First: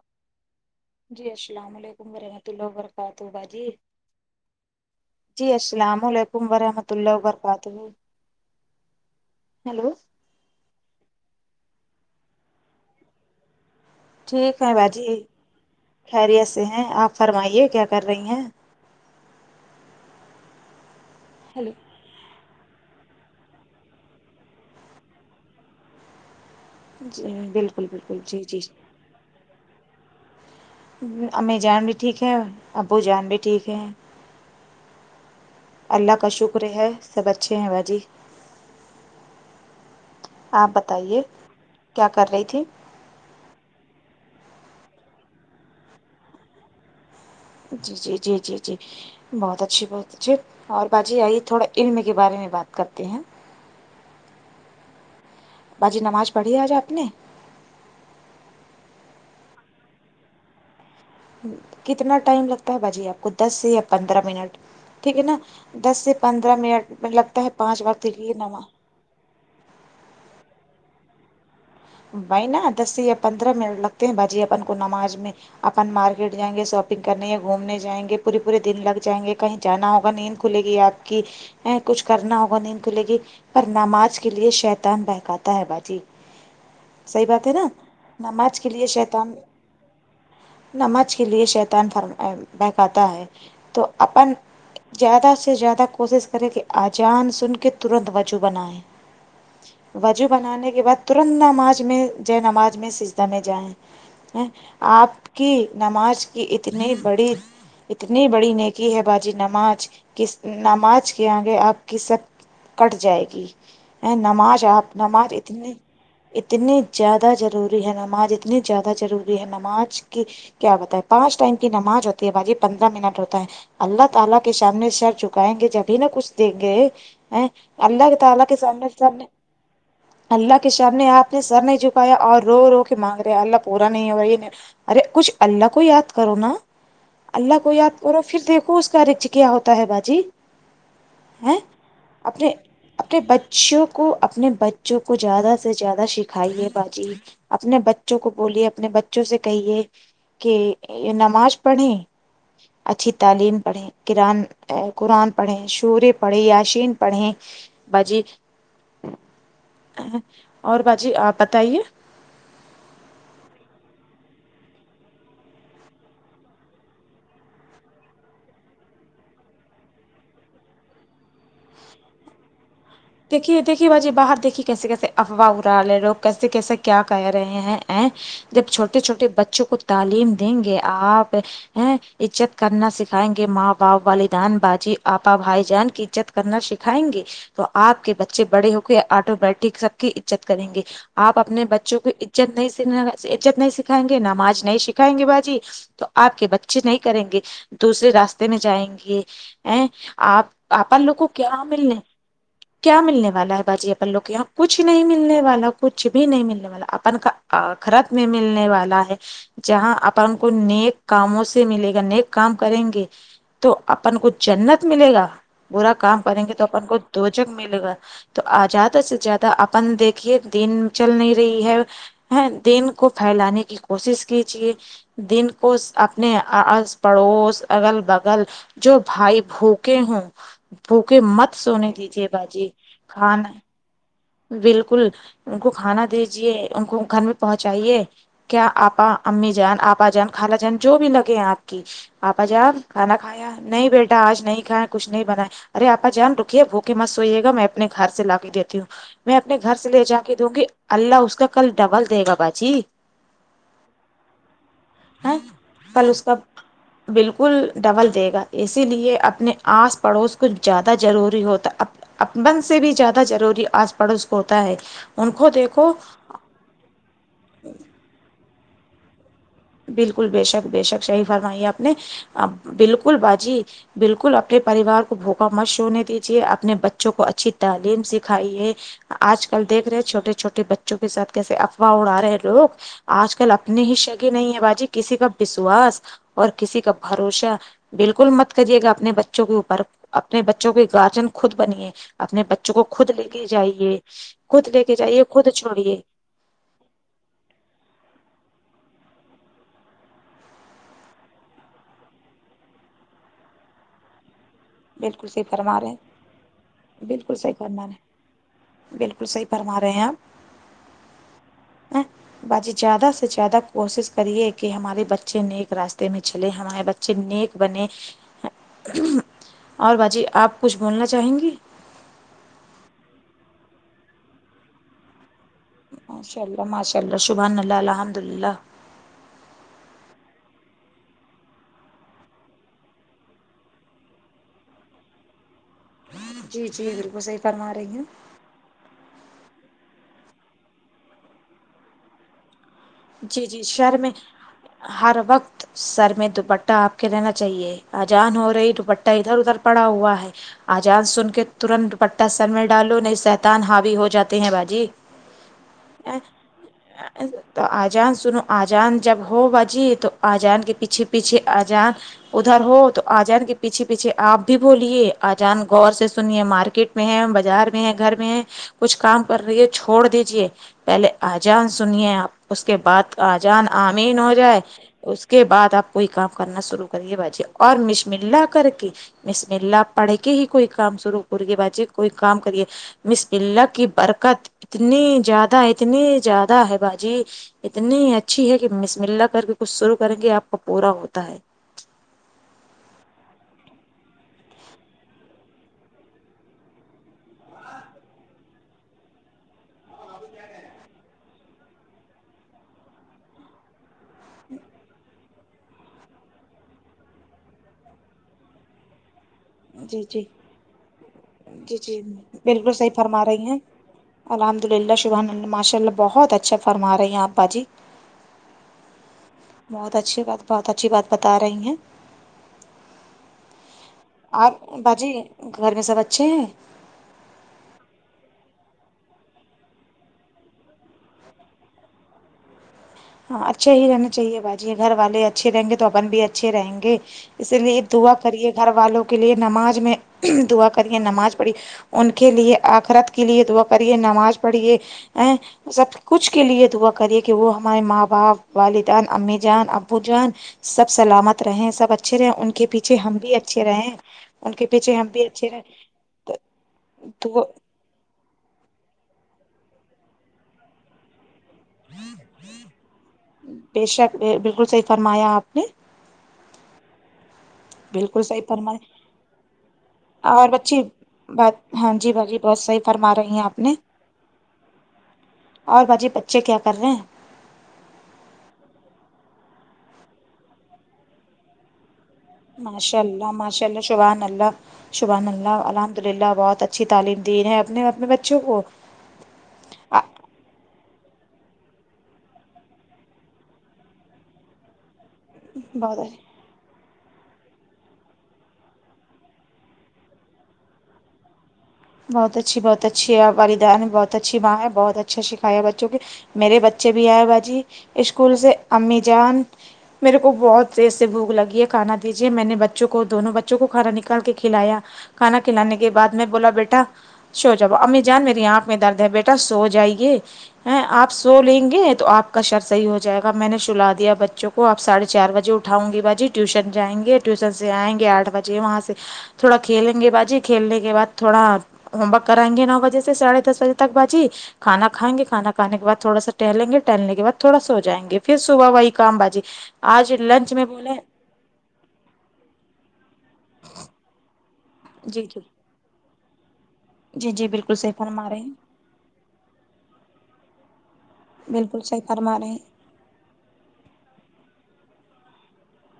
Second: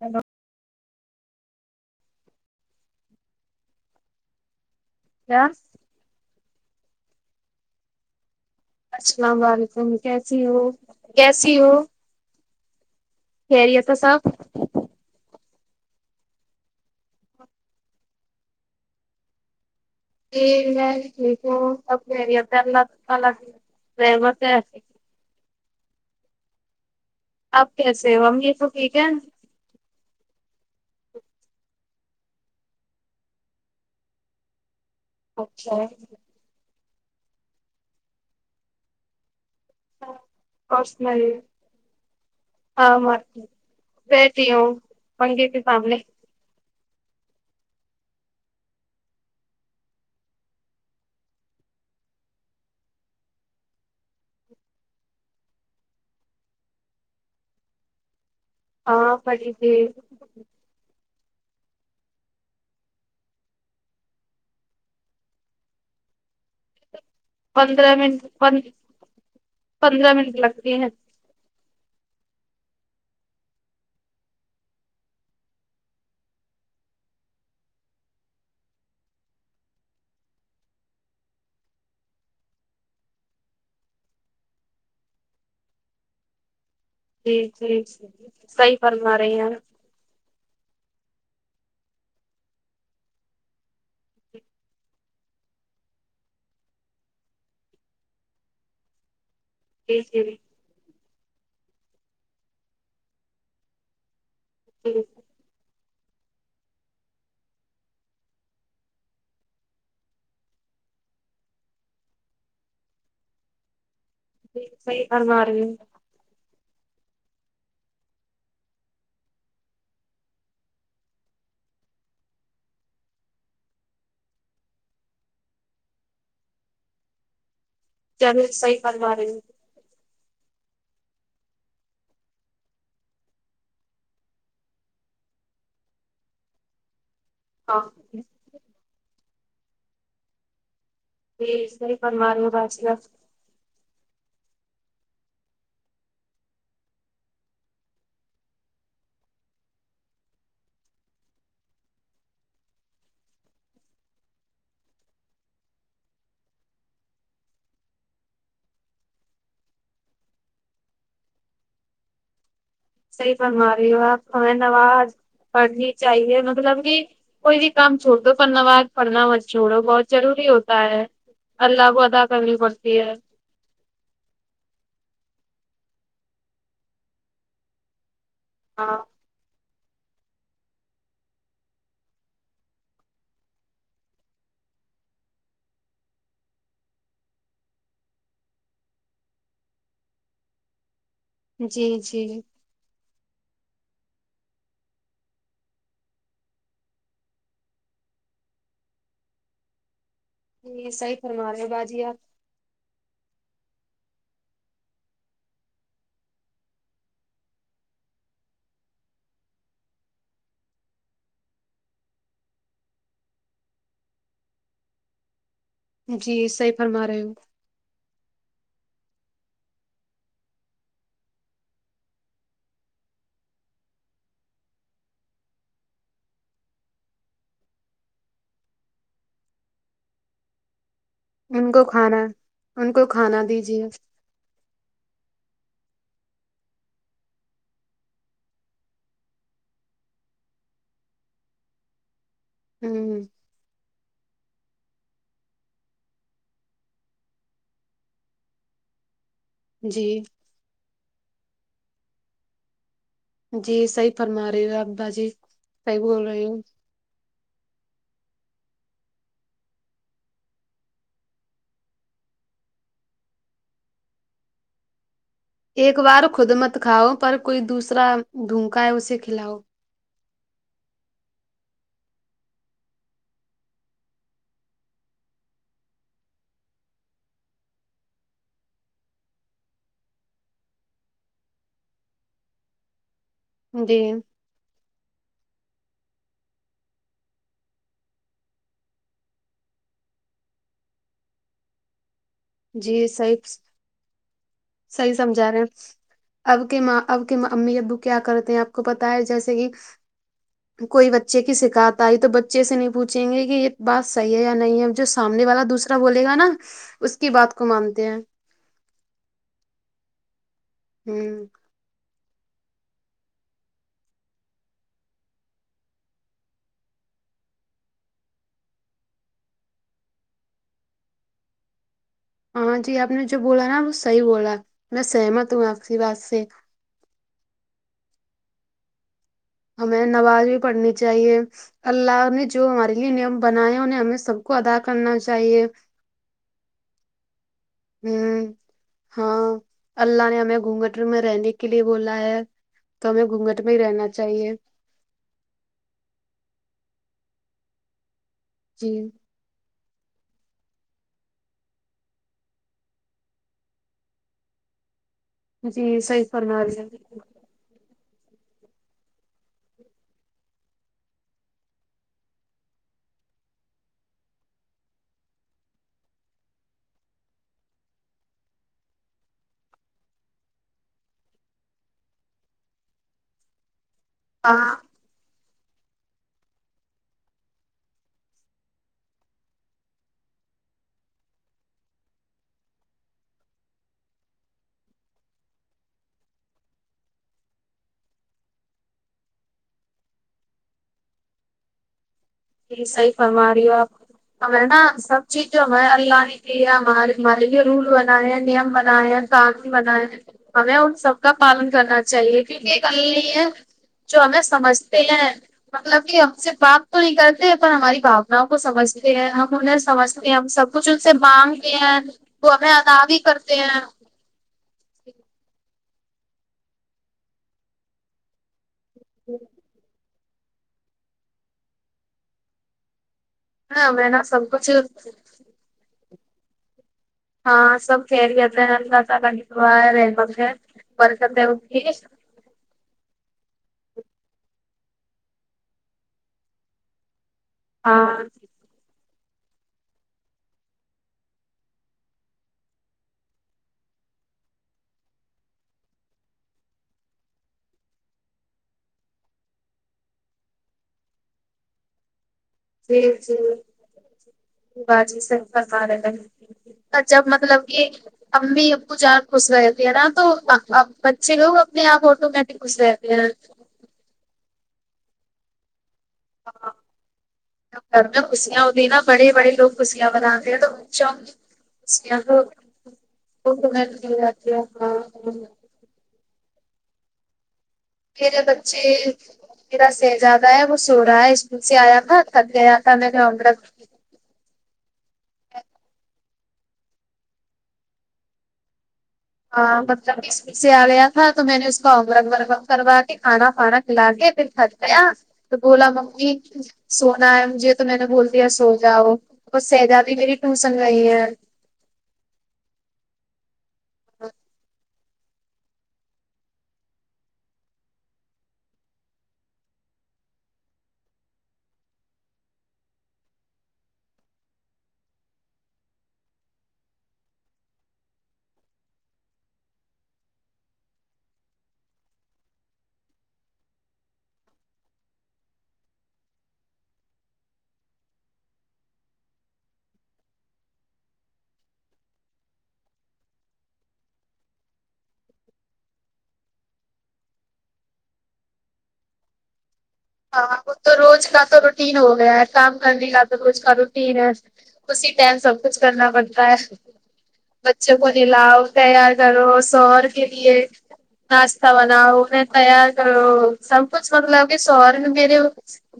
hello جی السلام علیکم ورحمۃ اللہ وبرکاتہ باجی کیا جی السلام علیکم ورحمۃ اللہ و برکاتہ سلام علیکم کیسی ہو کیسی ہو خیریت سے سب ٹھیک ہے باجی خیریت سے ہیں آپ فرمائیے کیا کر رہی ہیں [unintelligible] ہیلو [unintelligible] جی بالکل بالکل جی جی کیا امی جان بھی ٹھیک ہے ابو جان بھی ٹھیک ہے اچھا اللہ کا شکر ہے سب اچھے ہیں باجی آپ اور بتائیے سنائیے کیا کر رہی تھی ہاں [unintelligible] بیٹھی ہوں پنکھے کے سامنے جی جی جی جی جی بہت اچھی بہت اچھے اور باجی آئیے تھوڑا علم کے بارے میں بات کرتے ہیں باجی نماز پڑھی آج آپ نے ہاں پڑھی تھی کتنا ٹائم لگتا ہے باجی آپ کو دس سے یا پندرہ منٹ ٹھیک ہے نا دس سے پندرہ منٹ مطلب پندرہ منٹ پن پندرہ منٹ لگتی ہیں بھائی نا دس یا پندرہ منٹ لگتے ہیں باجی اپن کو نماز میں اپن مارکیٹ جائیں گے شاپنگ کرنے یا گھومنے جائیں گے پورے پورے دن لگ جائیں گے کہیں جانا ہوگا نیند کھلے گی آپ کی اے کچھ کرنا ہوگا نیند کھو لے گی پر نماج کے لیے شیطان بہکاتا ہے باجی صحیح جی بات ہے نا جی نماج کے صحیح لیے فرما شیطان رہی ہیں نماج کے لیے شیطان فرما بہکاتا ہے تو اپن جیادہ سے جیادہ کوسس کرے کہ آجان سن کے ترنت وجو بنائے جی جی وجو بنانے کے بعد ترنت نماج میں جے نماج میں سجدہ میں جائیں جی آپ کی نماز کی اتنی بڑی اتنی بڑی نیکی ہے باجی نماز ک نماز کے آگے آپ کی سب کٹ جائے گی ا نماز آپ صحیح نماز فرما رہی اتنی ہوں اتنی زیادہ ضروری ہے نماز اتنی زیادہ ضروری ہے نماز کی کیا بتائیں ہے پانچ ٹائم کی نماز ہوتی ہے باجی پندرہ منٹ ہوتا ہے اللہ تعالی کے سامنے سر جھکائیں گے جبھی نہ کچھ دیں گے اللہ تعالی چلو کے سا صحیح منے فرما سنے رہی ہوں اللہ کے سامنے اپ نے سر نہیں جھکایا اور رو رو کے مانگ رہے اللہ پورا نہیں ہو رہا یہ ارے کچھ اللہ کو یاد کرو نا اللہ کو یاد کرو ہاں پھر دیکھو اس کا رچ کیا ہوتا ہے باجی ہے جی صحیح فرما رہی ہو اپنے بادشاہ اپنے بچے شو کو اپنے بچوں کو زیادہ سے زیادہ سکھائیے باجی اپنے بچوں کو بولیے اپنے بچوں سے کہیے کہ یہ نماز پڑھیں اچھی تعلیم پڑھے کران قران پڑھیں شورے پڑھیں یاشین پڑھیں بجی اور باجی اپ بتائیے صحیح فرما رہی ہو اپ ہمیں نواز پڑھنی چاہیے مطلب کی کوئی بھی کام چھوڑدو کرنا پر نماز پڑھنا مت چھوڑو بہت ضروری ہوتا ہے اللہ کو ادا کرنی پڑتی ہے دیکھیے دیکھیے باجی باہر دیکھیے کیسے کیسے افواہ ا رہاالے لوگ کیسے کیسے کیا کہہ رہے ہیں ہیں جب ہاں چھوٹے چھوٹے بچوں کو تعلیم دیں گے آپ ہیں عزت کرنا سکھائیں گے ماں باپ بالدین باجی اپا بھائی جان کی عزت کرنا سکھائیں گے تو اپ کے بچے بڑے ہو کے اٹومیٹک سب کی عزت کریں گے اپ اپنے جی بچوں کو جی عزت نہیں سکھانا سکھائیں گے عزت نہیں سکھائیں گے نماز نہیں سکھائیں گے باجی تو اپ کے بچے نہیں کریں گے دوسرے راستے میں جائیں گے ایں اپ جی اپن لوگ صحیح کو فرما کیا رہے ہو ملنے باجی کیا ملنے والا ہے باجی اپن لوگ کے یہاں کچھ نہیں ملنے والا کچھ بھی نہیں ملنے والا اپن کا اخرت میں ملنے والا ہے جہاں اپن کو نیک کاموں سے ملے گا نیک کام کریں گے تو اپن کو جنت ملے گا برا آپ کام کریں جی گے تو صحیح اپن کو فرما رہے ہو دوجک ملے گا تو زیادہ سے زیادہ اپن دیکھیے دن چل نہیں رہی ہے ہے دین کو پھیلانے کی کوشش کیجیے دین کو اپنے اس پڑوس اگل بگل جو بھائی بھوکے ہوں بھوکے مت ان کو سونے دی جی کھانا باجی ان کو کھانا دیجیے بالکل ان کو کھانا دیجیے ان کو گھر میں پہنچائیے کیا اپا امی جان اپا جان خالا جان جو بھی لگے ہیں اپ کی آپا جان کھانا ہوں کھایا نہیں بیٹا اج نہیں کھایا کچھ نہیں بنائے ارے آپا جان رکیے بھوک کہ مت سوئیےگا میں اپنے گھر سے لا کے دیتی ہوں میں اپنے گھر سے لے جی جا کے دوں گی اللہ اس کا کل ڈبل کیا کہ ڈبل دے گا باجی جی صحیح فرما رہی ہو اپ باجی ہے صحیح کل اس بول کا رہی ہو بالکل ڈبل دے گا اسی لیے اپنے آس پڑوس کچھ زیادہ ضروری ہوتا اپن سے بھی زیادہ ضروری آس پڑوس کو ہوتا ہے ان کو دیکھو ایک بار خود مت کھاو پر کوئی دوسرا بھوکا ہے اسے کھلاو بالکل بے شک بے شک صحیح فرمائی آپ نے بالکل باجی بالکل اپنے پریوار کو بھوکا مش شوونے دیجیے اپنے بچوں کو اچھی تعلیم سکھائیے آج کل دیکھ رہے ہیں چھوٹے چھوٹے بچوں کے ساتھ کیسے افواہ اڑا رہے ہیں لوگ آج کل اپنے ہی جی شگے نہیں ہے باجی کسی کا وشواس اور کسی کا بھروسہ بالکل مت کریے گا اپنے بچوں کے اوپر اپنے بچوں کے اگارجن خود بنیے اپنے با کو جی خود لے صحیح کے جائیے خود لے کے صحیح جائیے خود سمجھا رہے ہیں چھوڑے اب کی ماں اب کی امی ابو کیا کرتے ہیں آپ کو پتا ہے جیسے کہ کوئی بچے کی سکھات آئی تو بچے سے نہیں پوچھیں گے کی یہ بات صحیح ہے یا نہیں ہے جو بالکل صحیح سامنے والا فرما رہے ہیں دوسرا بولے گا نا اس کی بالکل صحیح بات کو فرما رہے مانتے ہیں بالکل صحیح فرما رہے ہیں آپ ہوں ہیں باجی زیادہ سے زیادہ کوشش کریے کہ ہمارے بچے نیک راستے میں چلے ہمارے بچے چھ نیک بنے اور بھا جی آپ کچھ بولنا چاہیں گی ہاں جی آپ نے جو بولا نا وہ صحی بولا میں سہمت ہوں آپ کی بات ماشاء سے اللہ ماشاء اللہ شبحان اللہ الحمد للہ ہمیں نماز بھی پڑھنی چاہیے اللہ نے جو ہمارے لیے نیم بناائے ہیں انہیں ہمیں سب کو ادا کرنا چاہیے جی جی بالکل صحی فرما رہی ہے ہوں ہاں اللہ نے ہمیں گھونگٹر میں رہنے کے لیے بولا ہے تو ہمیں جی گھونگھٹ جی میں ہی شہر رہنا چاہیے ہر وقت سر میں دوپٹہ آپ کے رہنا چاہیے اجان ہو رہی جی دوپٹہ ادھر ادھر پڑا ہوا ہے آجان سن کے ترنت دپٹہ سر میں ڈالو نہیں شیتان ہاوی ہو جاتے ہیں باجی جی صحی فرمارہے ہے بک تو آجان سنو آجان جب ہو بجی تو آجان کے پیچھے پیچھے اجان ادھر ہو تو آجان کے پیچھے پیچھے آپ بھی بولیے آجان گور سے سنیے مارکیٹ میں ہے بازار میں ہے گھر میں ہے کچھ کام کر رہی ہے چھوڑ دیجے پہلے آجان سنیے آپ اس کے بعد اجان آمین ہو جائے ہاں اس کے بعد آپ کوئی کام کرنا شروع کریے باجی اور مشم اللہ کر کے مسم اللہ پڑھ کے ہی کوئی کام شروع کرے بجے کوئی کام کریے مس بلہ کی برکت اتنی زیادہ اتنی زیادہ ہے باجی اتنی اچھی ہے کہ مس م اللا کر کے کچھ شروع کریں گے آپ کا پورا ہوتا ہے یہ صحی فرم رہی ہو آپ ہم ہے نا سب چیز جو ہم اللہ نے کیے ہمارے ہمارے لیے رول بنائے ہیں نیم بنائے کای بنائے ہمیں ان سب کا پالن کرنا چاہیے کیونکہ ک نہیں ہے جو ہمیں سمجھتے ہیں مطلب کہ ہم سے بات تو نہیں کرتے پر ہماری باؤناؤں کو سمجھتے ہیں ہم انہیں جی جی سمجھتے ہیں ہم سب کچھ ان سے مانگتے جی ہیں جی وہ ہمیں بالکل صحیح ادا بھیی فرما رہی کرتے ہیں الحمد للہ شبحان ماشا اللہ بہت اچھا فرما رہے ہیں آپ باجی بہت اچھی بات بہت اچھی بات بتا رہی ہیں ہاں میں نہ اور باجی گھر میں سب اچھے ہیں ہاں سب خریٹ ہیں اللہ تعالی دعا ہے رہم ہے برکت ہے ان کی ہاں اچھے ہی رہنے چاہیے باجی گھر والے اچھے رہیں گے تو اپن بھی اچھے رہیں گے اسی لیے دعا ہاں کریے گھر والوں کے لیے نماز میں دعا کریے نماز پڑھی ان کے لیے آخرت کے لیے دعا کریے نماز پڑھیے ا سب کچھ کے لیے دعا کری کہ وہ ہمارے ماں باپ والدان امی جان ابو جان سب سلامت رہے سب اچا اچھے رہے ان کے پیچھے جی ہم بھی جی اچھے رہے ان کے پیچھے ہم بھی اچھے رہے اچھا تو مطلب کہ امی ابو جان خوش رہتے ہیں نا تو بچے لوگ اپنے آپ آٹو میںٹ خوش رہتے ہیں بےشک بالکل صحیح فرمایا آپ نے ہاں گھر میں بالکل صحیح خوشیا فرمایا ہوتی ہیں نا بڑے بڑے لوگ خوشیاں مناتے اور ہیں تو بچی بات ہاں جی باجی بہت صحیح فرما رہی ہیں آپ نے [unintelligible] اور باجی بچے کیا کر رہے ہیں میرے بچے میرا سہزادہ ہے وہ سو رہا ہے اسکول سے آیا تھا تھک گیا تھا ماشاء اللہ ماشاء اللہ شبحان اللہ شبان اللہ الحمد للہ بہت اچھی تعلیم دی ہے اپنے اپنے بچوں کو ہاں مطلب اسکول سے آ گیا تھا تو میں نے اس کو ارگ وورگ کروا دی کھانا پھانا کھلا کے پکھھ گیا تو بولا بہت ممی سونا ہے مجھے تو میں نے بول دیا سو جاؤ اور سہجادی کا بھی ٹیوسن گئی ہے بہت اچھی بہت اچھی ہے والدین ہے بہت اچھی ماں ہے بہت اچھی اچھا سکھایا بچوں کے میرے بچے بھی آئے باجی اسکول سے امی جان میرے کو بہت تیز سے بھوک لگی ہے کھانا دیجیے میں نے بچوں کو دونوں بچوں کو کھانا نکال کے کھلایا کھانا کھلانے کے بعد میں بولا بیٹا سو جا امی جان میری آنکھ میں درد ہے بیٹا سو جائیے آپ سو لیں گے تو آپ کا شر صحیح ہو جائے گا میں نے سلا دیا بچوں کو وہ آپ ساڑھے چار بجے اٹھاؤں گی باجی ٹیوشن جائیں گے ٹیوشن سے آئیں گے آٹھ بجے وہاں سے تھوڑا کھیلیں گے باجی کھیلنے کے بعد تھوڑا ہوم ورک کرائیں گے نو بجے سے ساڑھے دس بجے تک باجی کھا کھائیں گے کھانا کانے کے بعد تھوڑا سا ٹہلیں گے ٹہلنے کے بعد تھوڑا سو ہو جائیں گے پھر صبح وہی کام باجی آج لنچ ہاں میں وہ تو بولے روز نہ تو رو روٹین ہو گیا ہے کام کرنے کا تو روز کا روٹین ہے اسی جی ٹائم جی سب کچھ کرنا پڑتا ہے جی جی بالکل صحیح بچوں کو فرمارہے ہیں نلاؤ تیار کرو شوہر کے لیے ناشتہ بالکل صحیح بناؤ فرما پھر رہے ہیں تیار کرو سب کچھ مطلب کہ سور نے میرے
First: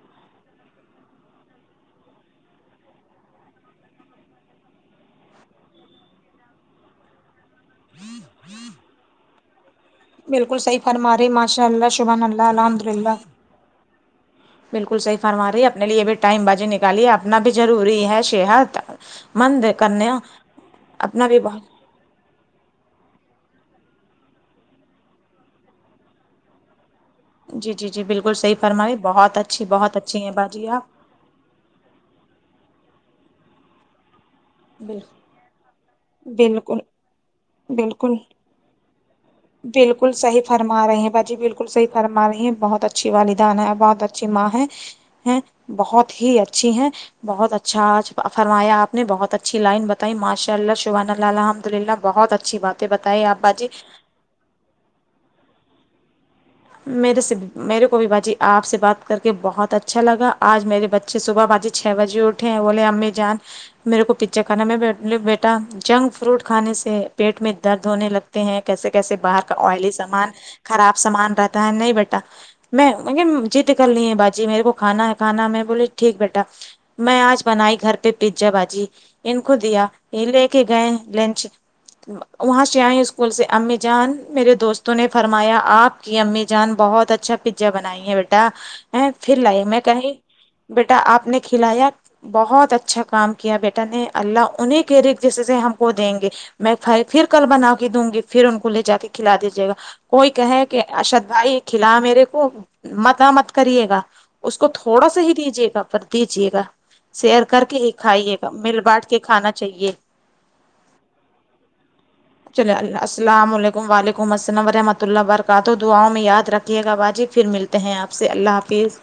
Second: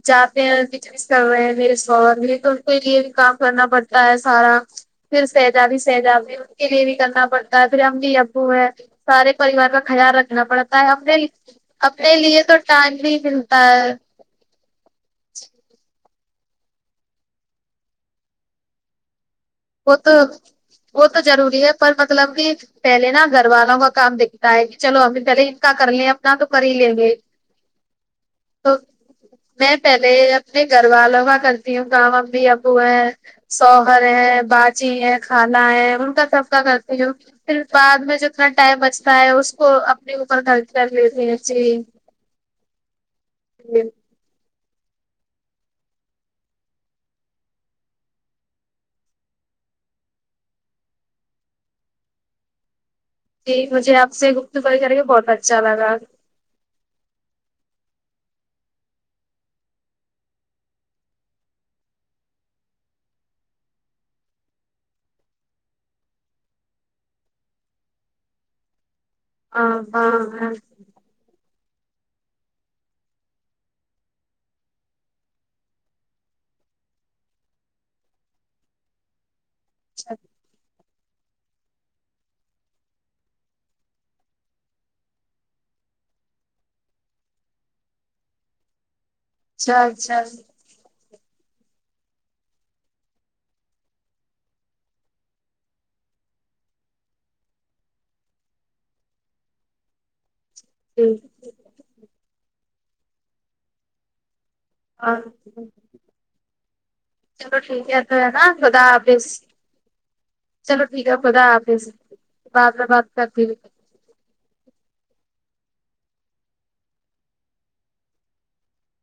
جاتے ہیں بجنس کر رہے ہیں میرے شوہر انکو کے لیے بھی کام کرنا پڑتا ہے سارا پھر سہزابی سہزابی ان کے لیے بھی کرنا پڑتا ہے پھر امی ابو ہے سارے پریوار کا خیال رکھنا بالکل صحیح پڑتا ہے اپنے فرما رہے ہیں، ماشاء اللہ اپنے شبحان لیے اللہ تو الحمد ٹائم للہ نہیں ملتا ہے بالکل صحیح فرما رہی ہے اپنے لیے بھی ٹائم باجی نکالیے اپنا بھی ضروری ہے صحت مندند کر وہ تو آ وہ تو اپنا بھی بہت ضروری ہے پر مطلب کہ پہلے نا گھر والوں کا کام دیکھتا ہے کہ چلو ا پہلے ان کا کر لیں اپنا تو کر ہی لیں گے جی جی جی بالکل صحیح تو فرمائی بہت اچھی بہت اچھی ہیں باجی آپ [unintelligible] تی ہوں گاوا امی ابو ہے سوہر ہے باچی ہے بالکل کھانا ہے ان کا سب بالکل کرتے ہو پھر بعد بالکل میں جو اتنا ٹائم بچتا ہے اس کو بالکل اپنے صحیح اوپر خرچ فرما کر رہے ہیں لیتے باجی بالکل جی صحیح فرما رہی ہیں بہت اچھی والدین ہے بہت اچھا اچھی ماں ہے بہت ہی اچھی ہے بہت اچھا آج فرمایا آپ نے بہت اچھی لائن بتائی ماشاء اللہ شبان اللہ الحمد للہ بہت اچھی بات بتائیں آپ جی باجی مجھے آپ سے گفتگو کرے کے بہت اچھا لگا میرے سے میرے کو بھی باجی آپ سے بات کر کے بہت اچھا لگا آج میرے بچ اچھے صبح باجی چھ بجے اٹھے ہیں بولے امی جان میرے کو پیزا کھانا میں بیٹا جنک فروٹ کھانے سے پیٹ میں درد ہونے لگتا ہیں کیسے کیسے باہر کا ہاں آئلی ہاں سامان ہاں خراب سامان رہتا ہے نہیں بیٹا نہیں میں نے جید کرلی ہے باجی میرے کو کھانا ہے کھانا ہے میں بولیے ٹھیک بیٹا میں آج بنائی گھر پہ بنائی پیجا باجی ان کو دیا اچھا یہ لے کے گئے لنچ وہاں سے آئے اسکول سے امی جان میرے دوستوں نے فرمایا آپ کی امی جان بہت اچھا پیزا بنائی ہے بیٹا ا پھر لائی میں اچھا کہی اچھا بیٹا آپ نے کھلایا بہت اچھا کام کیا بیٹا نے اللہ انہیں کے رزق سے ہم کو دیں گے میںائی پھر کل بنا کے دوں گی پھر ان کو لے جا کے کھلا دیجیے گا کوئی کہے کہ جی ارشد بھائی کھلا میرے کو متا مت کاریے گا اس کو تھوڑا سا ہی ہاں دیجیے گا پر دیجیے گا سیر چلو کر کے ٹھیک ہی ہے تو ہے کھائیے نا گا مل خدا بانٹ کے حافظ کھانا چاہیے چلو ٹھیک ہے خدا حافظ بعد چلے میں بات کرتی السلام علیکم وعلیکم السلام و رحمۃ اللہ برکاتہ دعاؤں میں یاد رکھیے گا باجی پھر ملتے ہیں آپ سے اللہ حافظ